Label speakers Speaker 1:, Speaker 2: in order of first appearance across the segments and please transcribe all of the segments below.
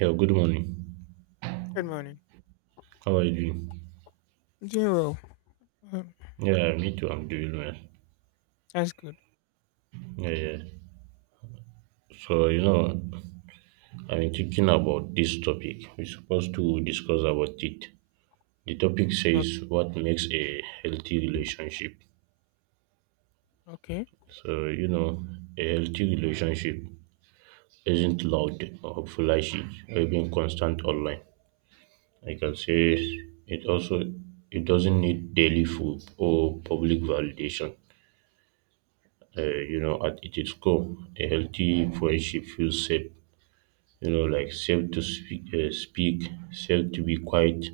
Speaker 1: Yeah, good morning.
Speaker 2: Good morning.
Speaker 1: How are you doing?
Speaker 2: I doing well. Um,
Speaker 1: Yeah, me too. I'm doing well.
Speaker 2: that's good.
Speaker 1: Yeah, yeah. So, I've been thinking about this topic. We're supposed to discuss about it. The topic
Speaker 2: O-
Speaker 1: says what makes a healthy relationship.
Speaker 2: Okay.
Speaker 1: So, a healthy relationship isn't loud or flashy or even constant online. I can say it also, it doesn't need daily food or public validation. At its core, a healthy friendship feels safe, like safe to speak, safe to be quiet,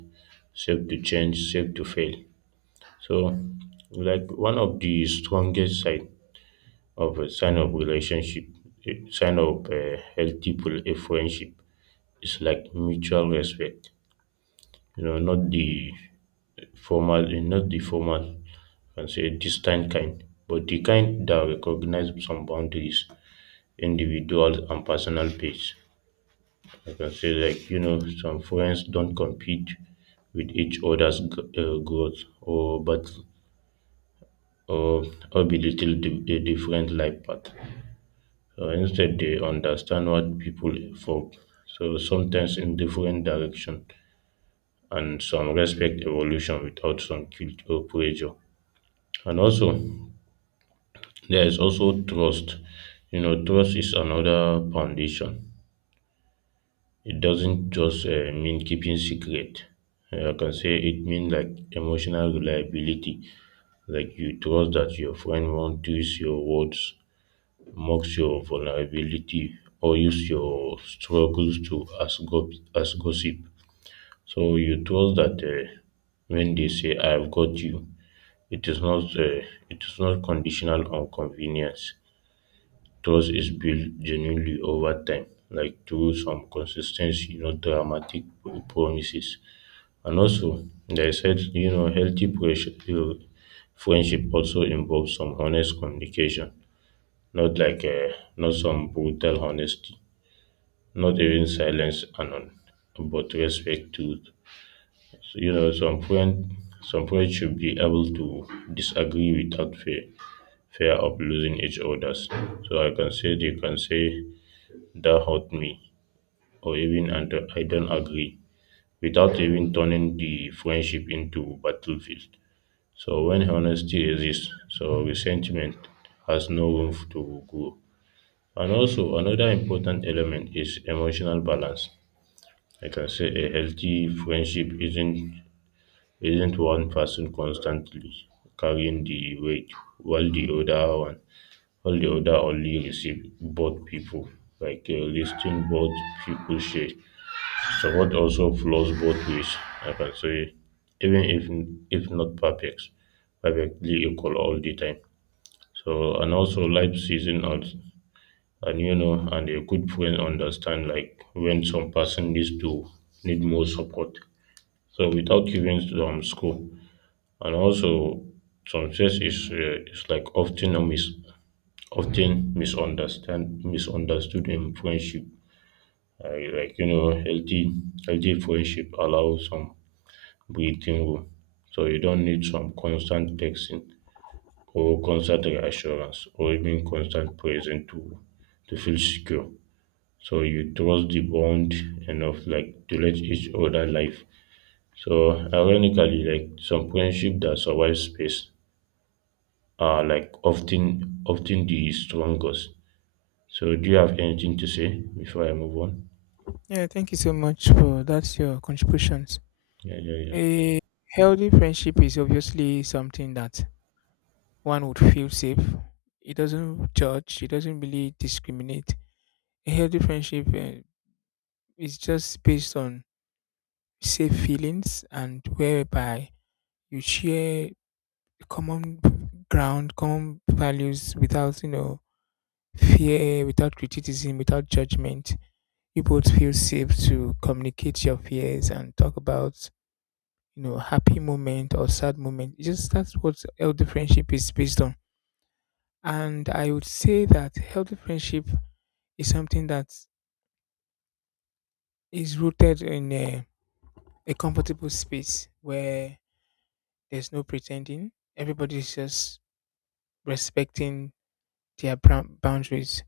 Speaker 1: safe to change, safe to fail. So, like one of the strongest sign of a sign of relationship, a sign of a healthy a friendship is like mutual respect. Not the formal, and say distant kind, but the kind that recognize some boundaries, individual and personal pace. I can say like some friends don't compete with each other's growth or but or, or belittle the different life path. Instead, they understand what people for so sometimes in different direction and some respect evolution without some guilt or pressure. And also there is also trust. Trust is another foundation, it doesn't just mean keeping secret. I can say it means like emotional reliability. Like you trust that your friend won't twist your words, mocks your vulnerability, or use your struggles to as gossip. So you trust that when they say, "I have got you," it is not uh, it is not conditional on convenience. Trust is built genuinely over time, like through some consistency, not dramatic promises. And also, they said, healthy friendship also involves some honest communication, not some brutal honesty, not even silence and all, but respect to, so, some friends should be able to disagree without fear of losing each other's. So I can say, they can say, that hurt me, or even, and I don't agree, without even turning the friendship into battlefield. So when honesty exists, so resentment has no room to grow. And also another important element is emotional balance. I can say a healthy friendship isn't one person constantly carrying the weight while the other one while the other only receive both people. Like listing both people share. Support also flows both ways. I can say even if not perfect, perfectly equal all the time. So and also life season and and a good friend understand like when some person needs to need more support. So without giving score and also success is like often a mis often misunderstand misunderstood in friendship. I like healthy friendship allows some breathing room. So you don't need some constant texting or constant reassurance or even constant presence to feel secure. So you trust the bond enough like to let each other live. So ironically, like some friendship that survive space are like often the strongest. So do you have anything to say before I move on?
Speaker 2: Yeah, thank you so much for that's your contributions.
Speaker 1: Yeah, yeah, yeah.
Speaker 2: A healthy friendship is obviously something that one would feel safe. It doesn't judge. It doesn't really discriminate. A healthy friendship is just based on safe feelings and whereby you share common ground, common values without you know fear, without criticism, without judgment you both feel safe to communicate your fears and talk about you know happy moment or sad moment. It's just that's what healthy friendship is based on, and I would say that healthy friendship is something that is rooted in a comfortable space where there's no pretending everybody's just respecting their boundaries.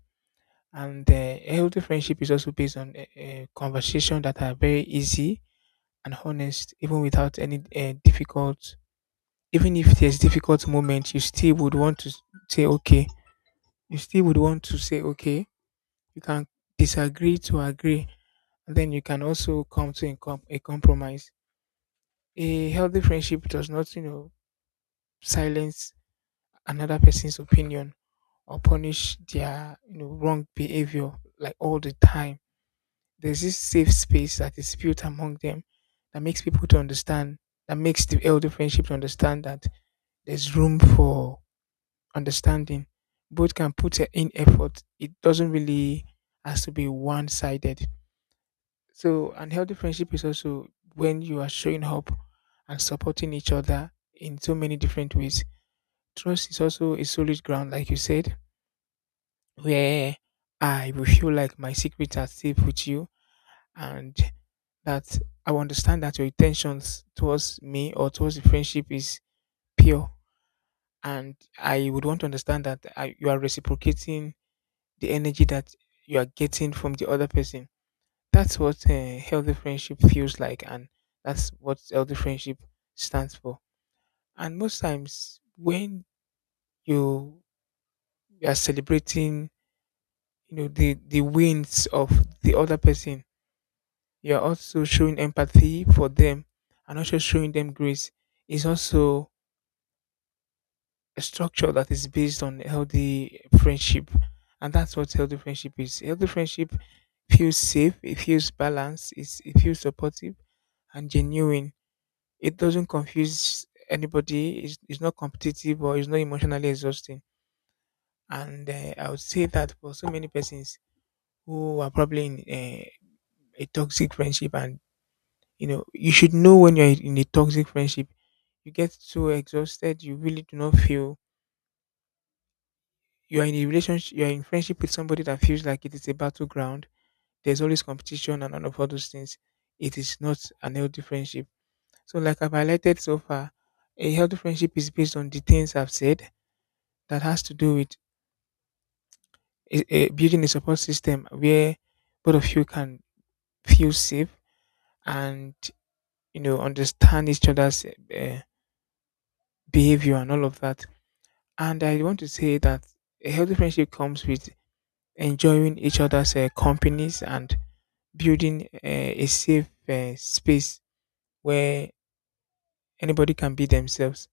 Speaker 2: And healthy friendship is also based on a conversation that are very easy and honest even without any difficult. Even if there's difficult moment, you still would want to say okay. You still would want to say okay. You can disagree to agree, and then you can also come to a, a compromise. A healthy friendship does not, you know, silence another person's opinion or punish their you know wrong behavior like all the time. There's this safe space that is built among them that makes people to understand, that makes the elder friendship to understand that there's room for understanding. Both can put their in effort. It doesn't really has to be one sided. So, an healthy friendship is also when you are showing up and supporting each other in so many different ways. Trust is also a solid ground, like you said, where I will feel like my secrets are safe with you and that I will understand that your intentions towards me or towards the friendship is pure. And I would want to understand that I, you are reciprocating the energy that you are getting from the other person. That's what healthy friendship feels like, and that's what healthy friendship stands for. And most times, when you are celebrating, you know, the wins of the other person, you are also showing empathy for them, and also showing them grace. Is also a structure that is based on healthy friendship, and that's what healthy friendship is. Healthy friendship feels safe, it feels balanced, it feels supportive and genuine. It doesn't confuse anybody, it's not competitive or it's not emotionally exhausting. And I would say that for so many persons who are probably in uh, a toxic friendship, and you know, you should know when you're in a toxic friendship, you get so exhausted, you really do not feel you are in a relationship, you are in friendship with somebody that feels like it is a battleground. There's always competition and all those things. It is not an healthy friendship. So, like I've highlighted so far, a healthy friendship is based on the things I've said that has to do with building a support system where both of you can feel safe and you know understand each other's behavior and all of that. And I want to say that a healthy friendship comes with enjoying each other's companies and building a safe space where anybody can be themselves.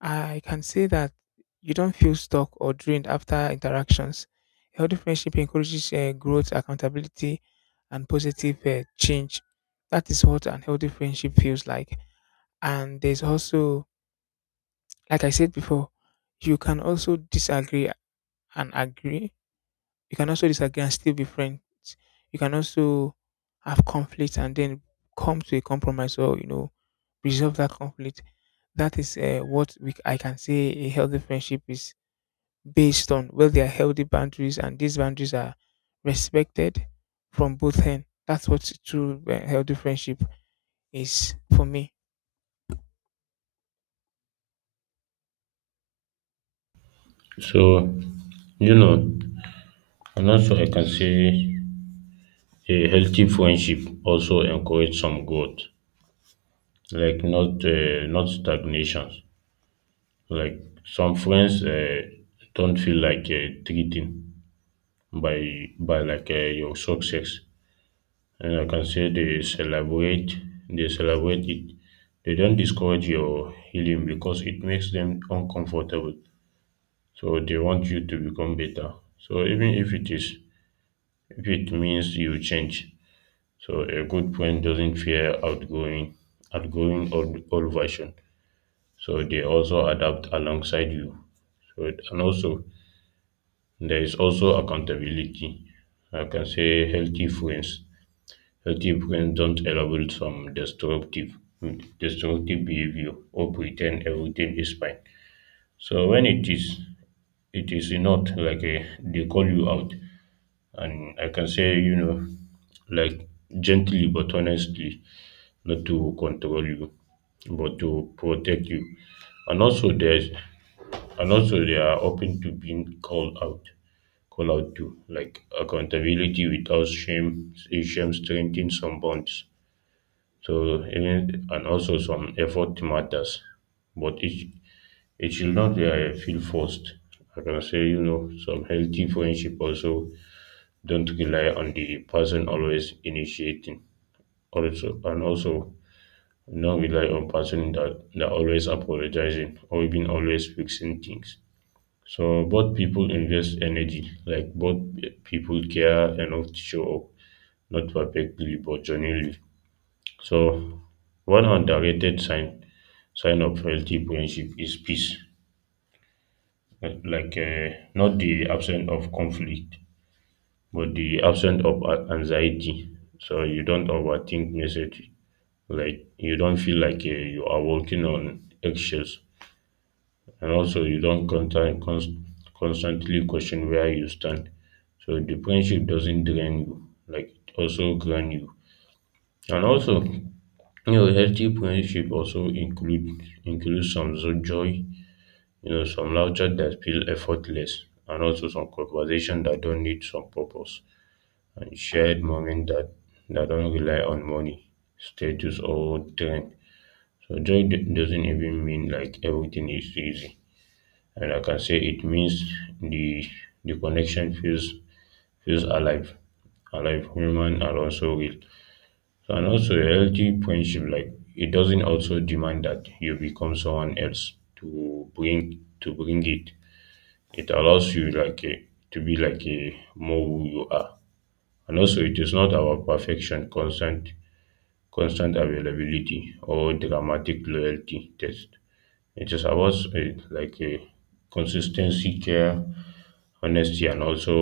Speaker 2: I can say that you don't feel stuck or drained after interactions. A healthy friendship encourages growth, accountability, and positive change. That is what an healthy friendship feels like. And there's also, like I said before, you can also disagree and agree. You can also disagree and still be friends. You can also have conflict and then come to a compromise or, you know, resolve that conflict. That is what we, I can say a healthy friendship is based on, where there are healthy boundaries and these boundaries are respected from both ends. That's what true healthy friendship is for me.
Speaker 1: So, you know, and also I can say a healthy friendship also encourage some growth, like not stagnation. Like some friends don't feel like treating by like your success, and I can say they celebrate it. They don't discourage your healing because it makes them uncomfortable. So they want you to become better. So even if it means you change. So a good friend doesn't fear outgrowing old version. So they also adapt alongside you. So and also there is also accountability. I can say healthy friends. Healthy friends don't elaborate some destructive behavior or pretend everything is fine. So when it is not they call you out, and I can say like gently but honestly, not to control you but to protect you. And also there's and also, they are open to being called out to like accountability without shame. Shame strengthens some bonds. So even and also some effort matters, but it should not feel forced. I can say some healthy friendship also don't rely on the person always initiating. Also and also not rely on person that always apologizing or even always fixing things. So both people invest energy, like both people care enough to show up, not perfectly but genuinely. So one underrated sign of healthy friendship is peace, like not the absence of conflict, but the absence of anxiety. So you don't overthink message, like you don't feel like you are working on eggshells, and also you don't constantly question where you stand. So the friendship doesn't drain you, like it also ground you. And also, healthy friendship also includes some joy, some laughter that feel effortless, and also some conversation that don't need some purpose, and shared moment that don't rely on money, status, or trend. So joy doesn't even mean like everything is easy. And I can say it means the the connection feels alive, human, and also real. So, and also a healthy friendship, like it doesn't also demand that you become someone else to bring it. It allows you to be like a more who you are, and also it is not about perfection, constant availability, or dramatic loyalty test. It is about like a consistency, care, honesty, and also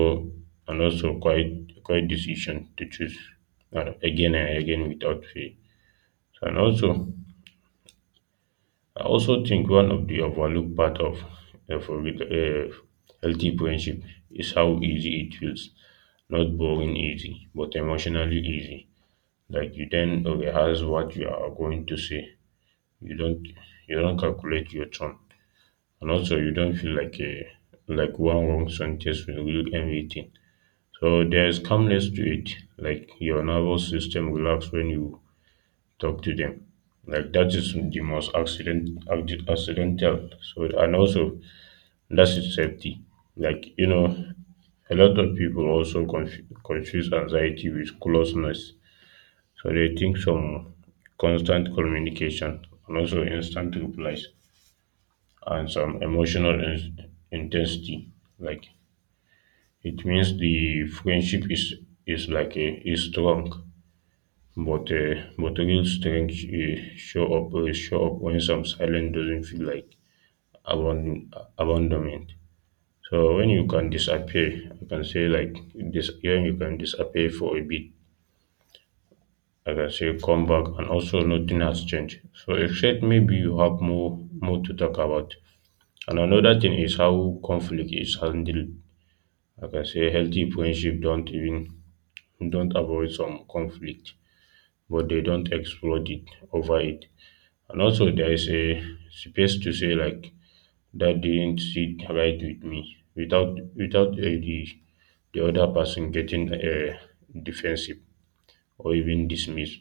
Speaker 1: quite decision to choose again and again without fail. So, and also, I also think one of the overlooked part of a healthy friendship is how easy it feels. Not boring easy, but emotionally easy. Like you then rehearse what you are going to say. You don't you don't calculate your tone, and also you don't feel like a like one wrong sentence will ruin everything. So there is calmness to it. Like your nervous system relax when you talk to them. Like that is the most accidental. So and also that's its safety. Like a lot of people also confuse anxiety with closeness. So they think some constant communication and also instant replies and some emotional intensity, like it means the friendship is like a is strong, but but real strength show up when some silence doesn't feel like abandon, abandonment. So when you can disappear, I can say like this. When you can disappear for a bit, like I can say come back, and also nothing has changed. So except maybe you have more to talk about. And another thing is how conflict is handled. Like I can say healthy friendship don't avoid some conflict, but they don't explode it over it. And also there is a space to say like that didn't sit right with me without the other person getting defensive or even dismissed.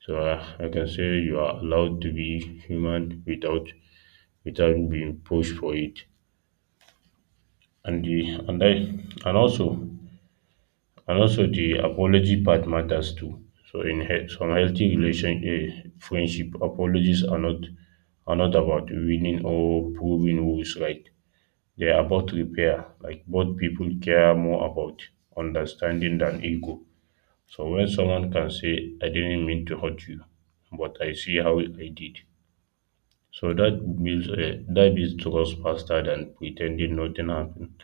Speaker 1: So I can say you are allowed to be human without being pushed for it. And the and I and also And also the apology part matters too. So in some healthy friendship, apologies are not about winning or proving who is right. They are about repair. Like both people care more about understanding than ego. So when someone can say, "I didn't mean to hurt you, but I see how I did," so that builds a that builds trust faster than pretending nothing happened.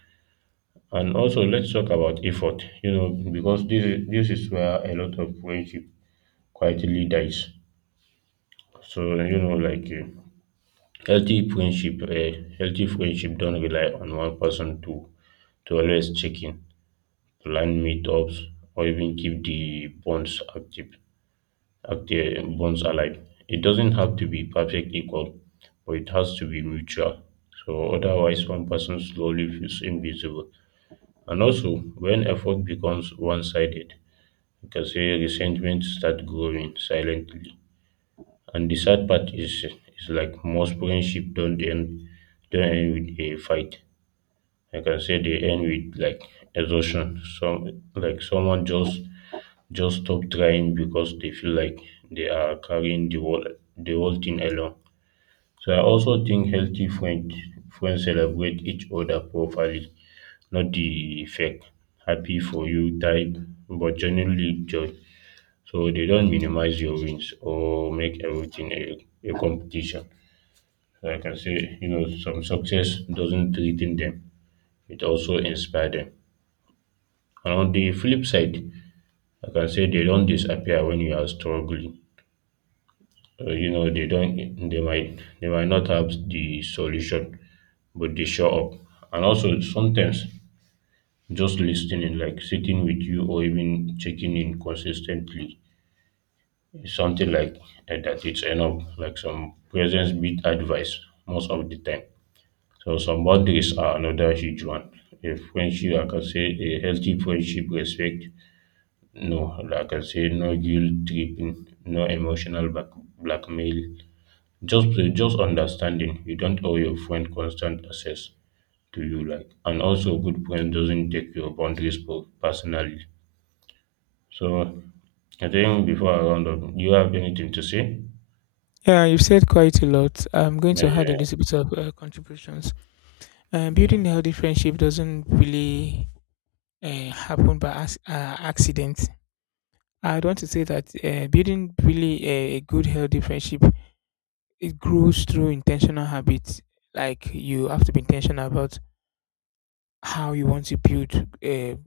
Speaker 1: And also, let's talk about effort, because this is where a lot of friendship quietly dies. So, healthy friendship don't rely on one person to always check in, plan meetups, or even keep the bonds active, active bonds alive. It doesn't have to be perfect equal, but it has to be mutual. So otherwise, one person slowly feels invisible. And also, when effort becomes one sided, you can say resentment start growing silently. And the sad part is like most friendship don't end with a fight. I can say they end with like exhaustion. Someone just stop trying because they feel like they are carrying the whole thing alone. So I also think healthy friends celebrate each other properly, not the fake happy for you type, but genuinely joy. So they don't minimize your wins or make everything a competition. Like I say, some success doesn't threaten them, it also inspires them. And on the flip side, I can say they don't disappear when you are struggling. Uh, you know, they don't they might not have the solution, but they show up. And also sometimes just listening, like sitting with you or even checking in consistently. It's something like that it's enough, like some presence beat advice most of the time. So some boundaries are another huge one. A friendship, I can say, a healthy friendship respect, no, like I can say no guilt tripping, no emotional back, blackmail. Just just understanding. You don't owe your friend constant access to you, like, and also a good friend doesn't take your boundaries personally. So I think before I round up, do you have anything to say?
Speaker 2: Yeah, you've said quite a lot. I'm going
Speaker 1: Yeah,
Speaker 2: to add a
Speaker 1: yeah,
Speaker 2: little bit of contributions.
Speaker 1: yeah.
Speaker 2: Building a healthy friendship doesn't really happen by accident. I'd want to say that building really a good healthy friendship, it grows through intentional habits. Like you have to be intentional about how you want to build a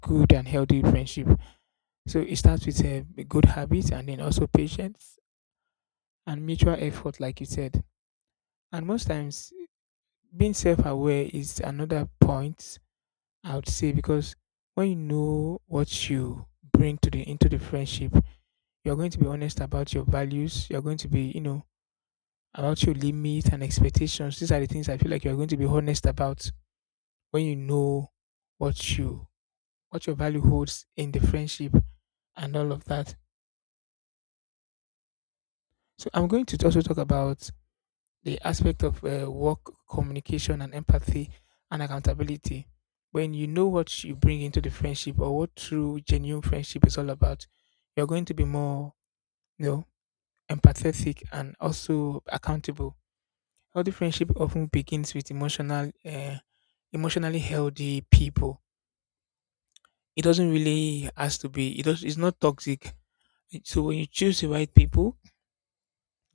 Speaker 2: good and healthy friendship. So it starts with a good habits and then also patience and mutual effort, like you said. And most times, being self aware is another point I would say, because when you know what you bring to the into the friendship, you're going to be honest about your values. You're going to be, you know, about your limits and expectations. These are the things I feel like you're going to be honest about when you know what you what your value holds in the friendship and all of that. So I'm going to also talk about the aspect of work communication and empathy and accountability. When you know what you bring into the friendship or what true genuine friendship is all about, you're going to be more, you know, empathetic and also accountable. Healthy friendship often begins with emotionally healthy people. It doesn't really has to be. It does, it's not toxic. So when you choose the right people,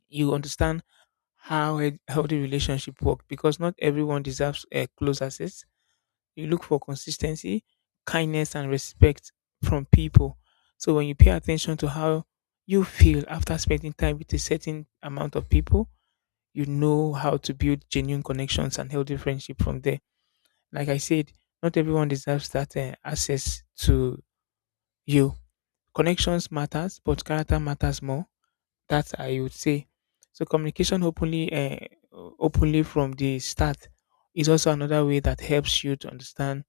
Speaker 2: you understand how a healthy relationship work because not everyone deserves close access. You look for consistency, kindness, and respect from people. So when you pay attention to how you feel after spending time with a certain amount of people, you know how to build genuine connections and healthy friendship from there. Like I said, not everyone deserves that access to you. Connections matters, but character matters more, that I would say. So communication openly from the start is also another way that helps you to understand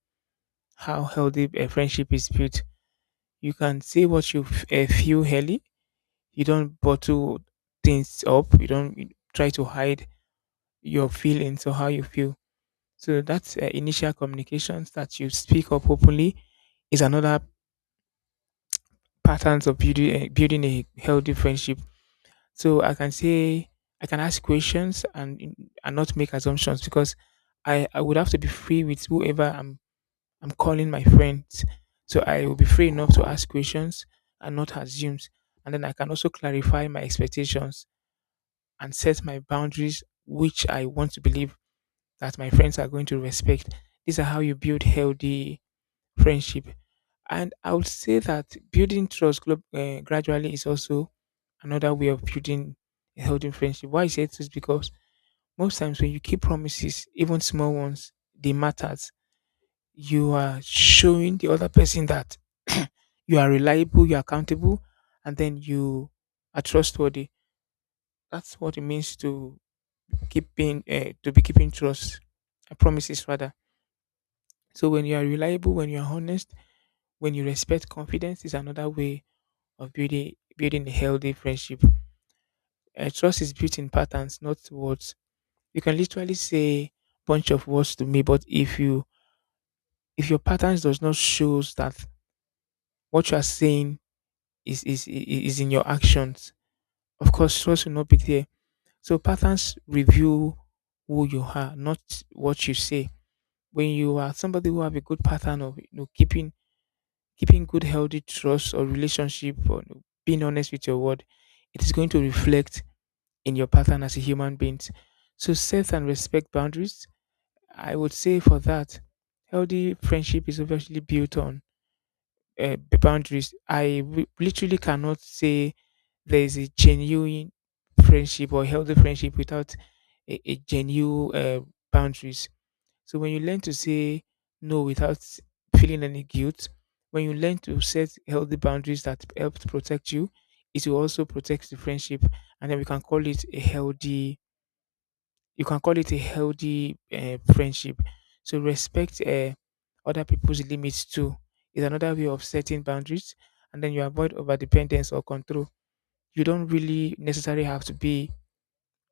Speaker 2: how healthy a friendship is built. You can say what you feel early. You don't bottle things up. You don't you try to hide your feelings or how you feel. So that's initial communications, that you speak up openly is another patterns of building a healthy friendship. So I can say I can ask questions and and not make assumptions, because I would have to be free with whoever I'm calling my friends. So I will be free enough to ask questions and not assume. And then I can also clarify my expectations and set my boundaries, which I want to believe that my friends are going to respect. These are how you build healthy friendship. And I would say that building trust gradually is also another way of building a healthy friendship. Why I say this? Is because most times when you keep promises, even small ones, they matters. You are showing the other person that you are reliable, you are accountable, and then you are trustworthy. That's what it means to keeping to be keeping trust promises rather. So when you are reliable, when you are honest, when you respect confidence, is another way of building a healthy friendship. Trust is built in patterns, not words. You can literally say bunch of words to me, but if you if your patterns does not shows that what you are saying is is in your actions, of course trust will not be there. So patterns reveal who you are, not what you say. When you are somebody who have a good pattern of you know keeping good healthy trust or relationship or you know, being honest with your word, it is going to reflect in your pattern as a human beings. So set and respect boundaries. I would say for that, healthy friendship is obviously built on boundaries. Literally cannot say there is a genuine friendship or healthy friendship without a genuine boundaries. So when you learn to say no without feeling any guilt, when you learn to set healthy boundaries that help to protect you, it will also protect the friendship, and then we can call it a healthy you can call it a healthy friendship. So respect other people's limits too is another way of setting boundaries, and then you avoid over dependence or control. You don't really necessarily have to be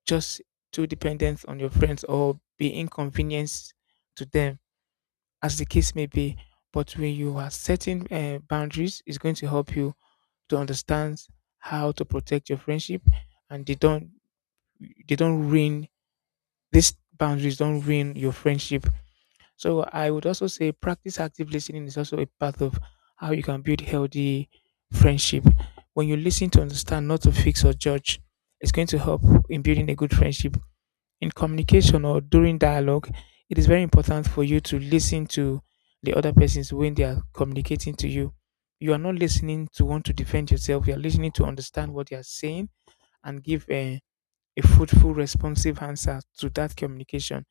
Speaker 2: just too dependent on your friends or be inconvenienced to them, as the case may be. But when you are setting boundaries, it's going to help you to understand how to protect your friendship, and they don't ruin these boundaries don't ruin your friendship. So I would also say practice active listening is also a part of how you can build healthy friendship. When you listen to understand, not to fix or judge, it's going to help in building a good friendship. In communication or during dialogue, it is very important for you to listen to the other persons when they are communicating to you. You are not listening to want to defend yourself. You are listening to understand what they are saying and give a fruitful, responsive answer to that communication,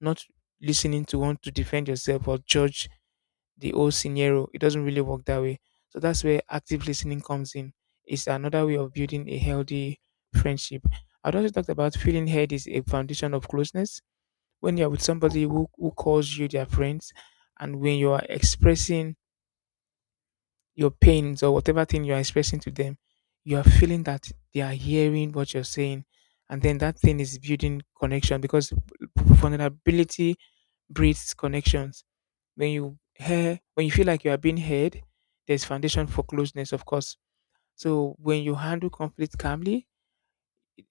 Speaker 2: not listening to want to defend yourself or judge the whole scenario. It doesn't really work that way. So that's where active listening comes in. It's another way of building a healthy friendship. I'd also talked about feeling heard is a foundation of closeness. When you're with somebody who calls you their friends, and when you are expressing your pains or whatever thing you are expressing to them, you are feeling that they are hearing what you're saying. And then that thing is building connection because vulnerability breeds connections. When you hear, when you feel like you are being heard, there's foundation for closeness, of course. So when you handle conflict calmly,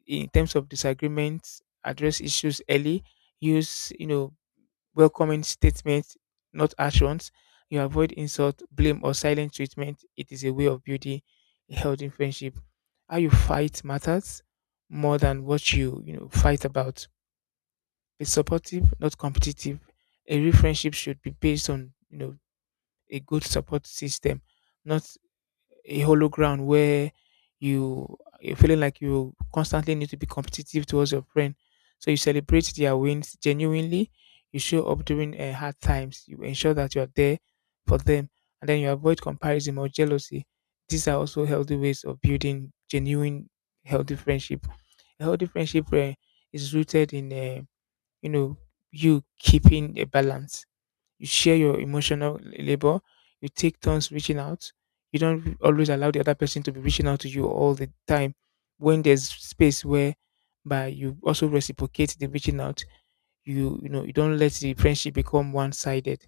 Speaker 2: in terms of disagreements, address issues early, use you know welcoming statements, not actions. You avoid insult, blame, or silent treatment. It is a way of building a healthy friendship. How you fight matters more than what you know fight about. Be supportive, not competitive. Every friendship should be based on you know a good support system, not a hollow ground where you're feeling like you constantly need to be competitive towards your friend. So you celebrate their wins genuinely. You show up during hard times. You ensure that you are there for them, and then you avoid comparison or jealousy. These are also healthy ways of building genuine, healthy friendship. A healthy friendship is rooted in, you know, you keeping a balance, you share your emotional labor. You take turns reaching out. You don't always allow the other person to be reaching out to you all the time. When there's space where by you also reciprocate the reaching out, you know, you don't let the friendship become one sided.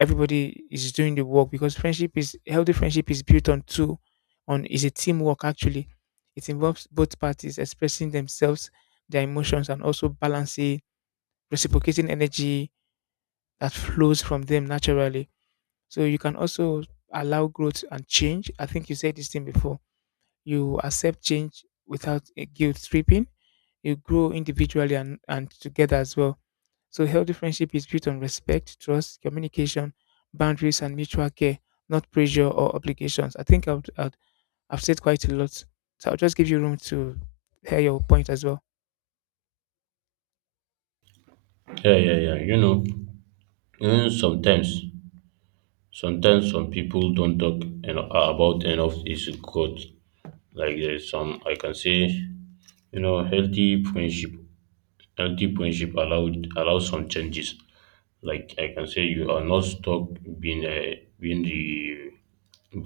Speaker 2: Everybody is doing the work because friendship is healthy friendship is built on two on is a teamwork actually. It involves both parties expressing themselves, their emotions and also balancing reciprocating energy that flows from them naturally. So you can also allow growth and change. I think you said this thing before. You accept change without a guilt tripping. You grow individually and together as well. So healthy friendship is built on respect, trust, communication, boundaries, and mutual care, not pressure or obligations. I think I've said quite a lot. So I'll just give you room to hear your point as well.
Speaker 1: Yeah, yeah, yeah. You know, even sometimes, sometimes some people don't talk about enough is good. Like, there's some, I can say, you know, healthy friendship. Healthy friendship allowed allows some changes. Like I can say, you are not stuck being the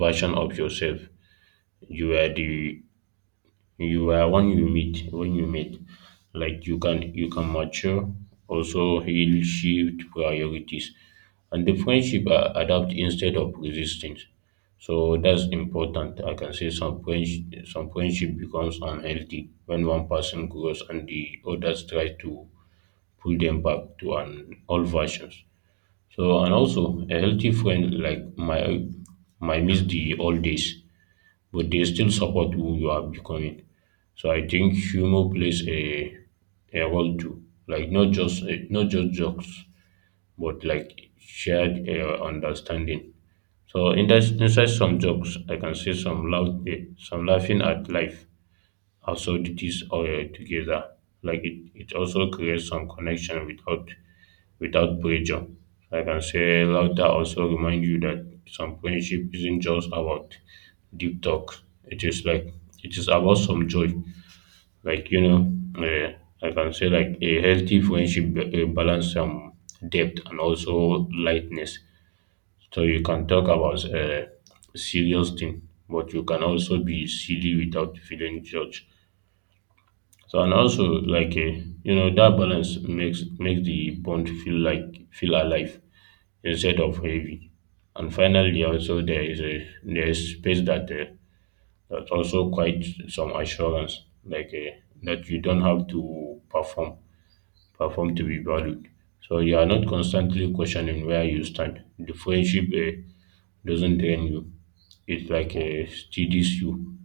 Speaker 1: version of yourself. You are the, you are when you meet, like you can mature, also heal, shift priorities, and the friendship adapt instead of resistance. So that's important. I can say some friendship becomes unhealthy when one person grows and the others try to pull them back to an old versions. So, and also a healthy friend, like my miss the old days, but they still support who you are becoming. So I think humor plays a role too, like not just jokes, but like shared understanding. So in that, inside some jokes, I can see some laugh, some laughing at life, absurdities together. Like it also creates some connection without pressure. Like I can say laughter also remind you that some friendship isn't just about deep talk. It is like it is about some joy. Like, you know, uh, like I can say, like, a healthy friendship balance some depth and also lightness. So you can talk about serious thing, but you can also be silly without feeling judged. So, and also, like, you know, that balance makes the bond feel feel alive instead of heavy. And finally, also, there is space that that also quite some assurance, like, that you don't have to perform to be valued. So you are not constantly questioning where you stand. The friendship doesn't drain you. It like steadies you,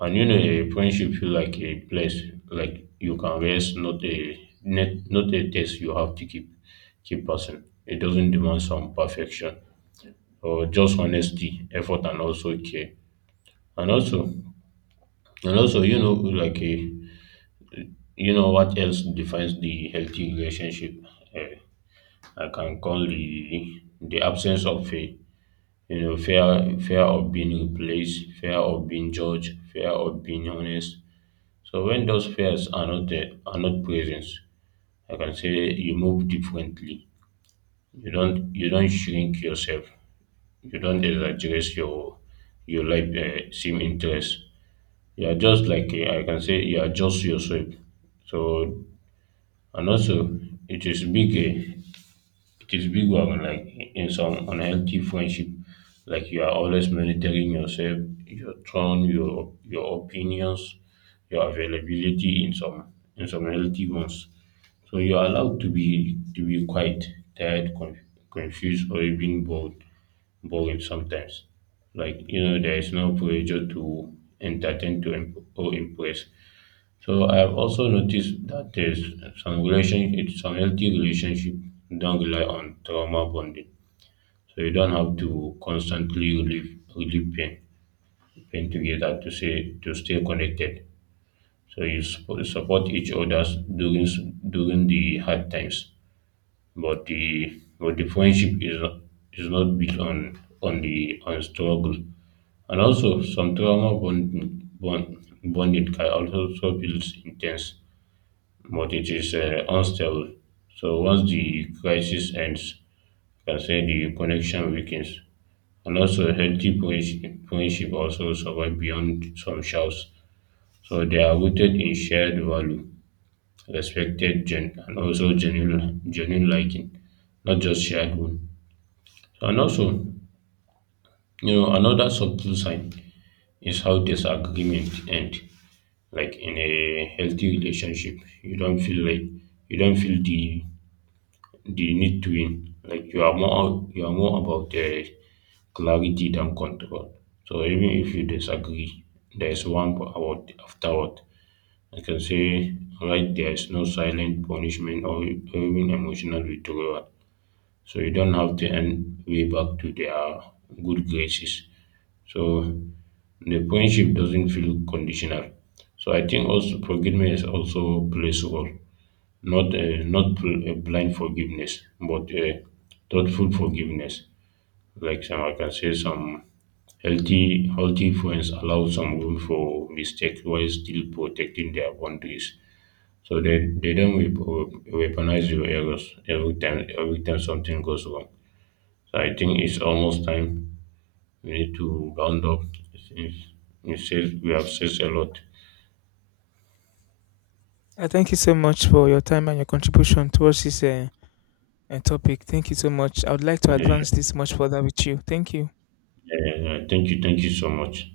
Speaker 1: and you know, a friendship feel like a place like you can rest, not a net, not a test you have to keep passing. It doesn't demand some perfection or just honesty, effort, and also care. And also, and also, you know, like a, you know what else defines the healthy relationship? Eh, I can call the absence of fear. You know, fear of being replaced, fear of being judged, fear of being honest. So when those fears are not there, are not present, I can say you move differently. You don't shrink yourself. You don't exaggerate your life seem interest. You are just like I can say you adjust yourself. So, and also, it is big. It is big one, like in some unhealthy friendship, like you are always monitoring yourself, your tone, your opinions, your availability in some healthy ones. So you are allowed to be quiet, tired, confused, or even bored, boring sometimes. Like, you know, there is no pressure to entertain, to imp- or impress. So I've also noticed that there's some relationship, some healthy relationship don't rely on trauma bonding. So you don't have to constantly relieve pain, pain together to say to stay connected. So you support each other during s- during the hard times, but the friendship is not built on the on struggle. And also, some trauma bonding can also so feels intense, but it is unstable. So once the crisis ends, you can say the connection weakens. And also, a healthy friendship also survive beyond some shouts. So they are rooted in shared value, respected gen, and also genuine liking, not just shared one. And also, you know, another subtle sign is how disagreement end. Like in a healthy relationship, you don't feel like you don't feel the need to win. Like you are more, you are more about the clarity than control. So even if you disagree, there is one p- about afterward. I can say, right, there is no silent punishment or even emotional withdrawal. So you don't have to end way back to their good graces. So the friendship doesn't feel conditional. So I think also forgiveness also plays a role. Not not blind forgiveness, but thoughtful forgiveness. Like some, I can say some healthy friends allow some room for mistakes while still protecting their boundaries. So they don't weaponize your errors every time something goes wrong. So I think it's almost time we need to round up since we said we have said a lot.
Speaker 2: Thank you so much for your time and your contribution towards this topic. Thank you so much. I would like to
Speaker 1: Yeah, yeah,
Speaker 2: advance this much further with you. Thank you.
Speaker 1: yeah, yeah. Thank you so much.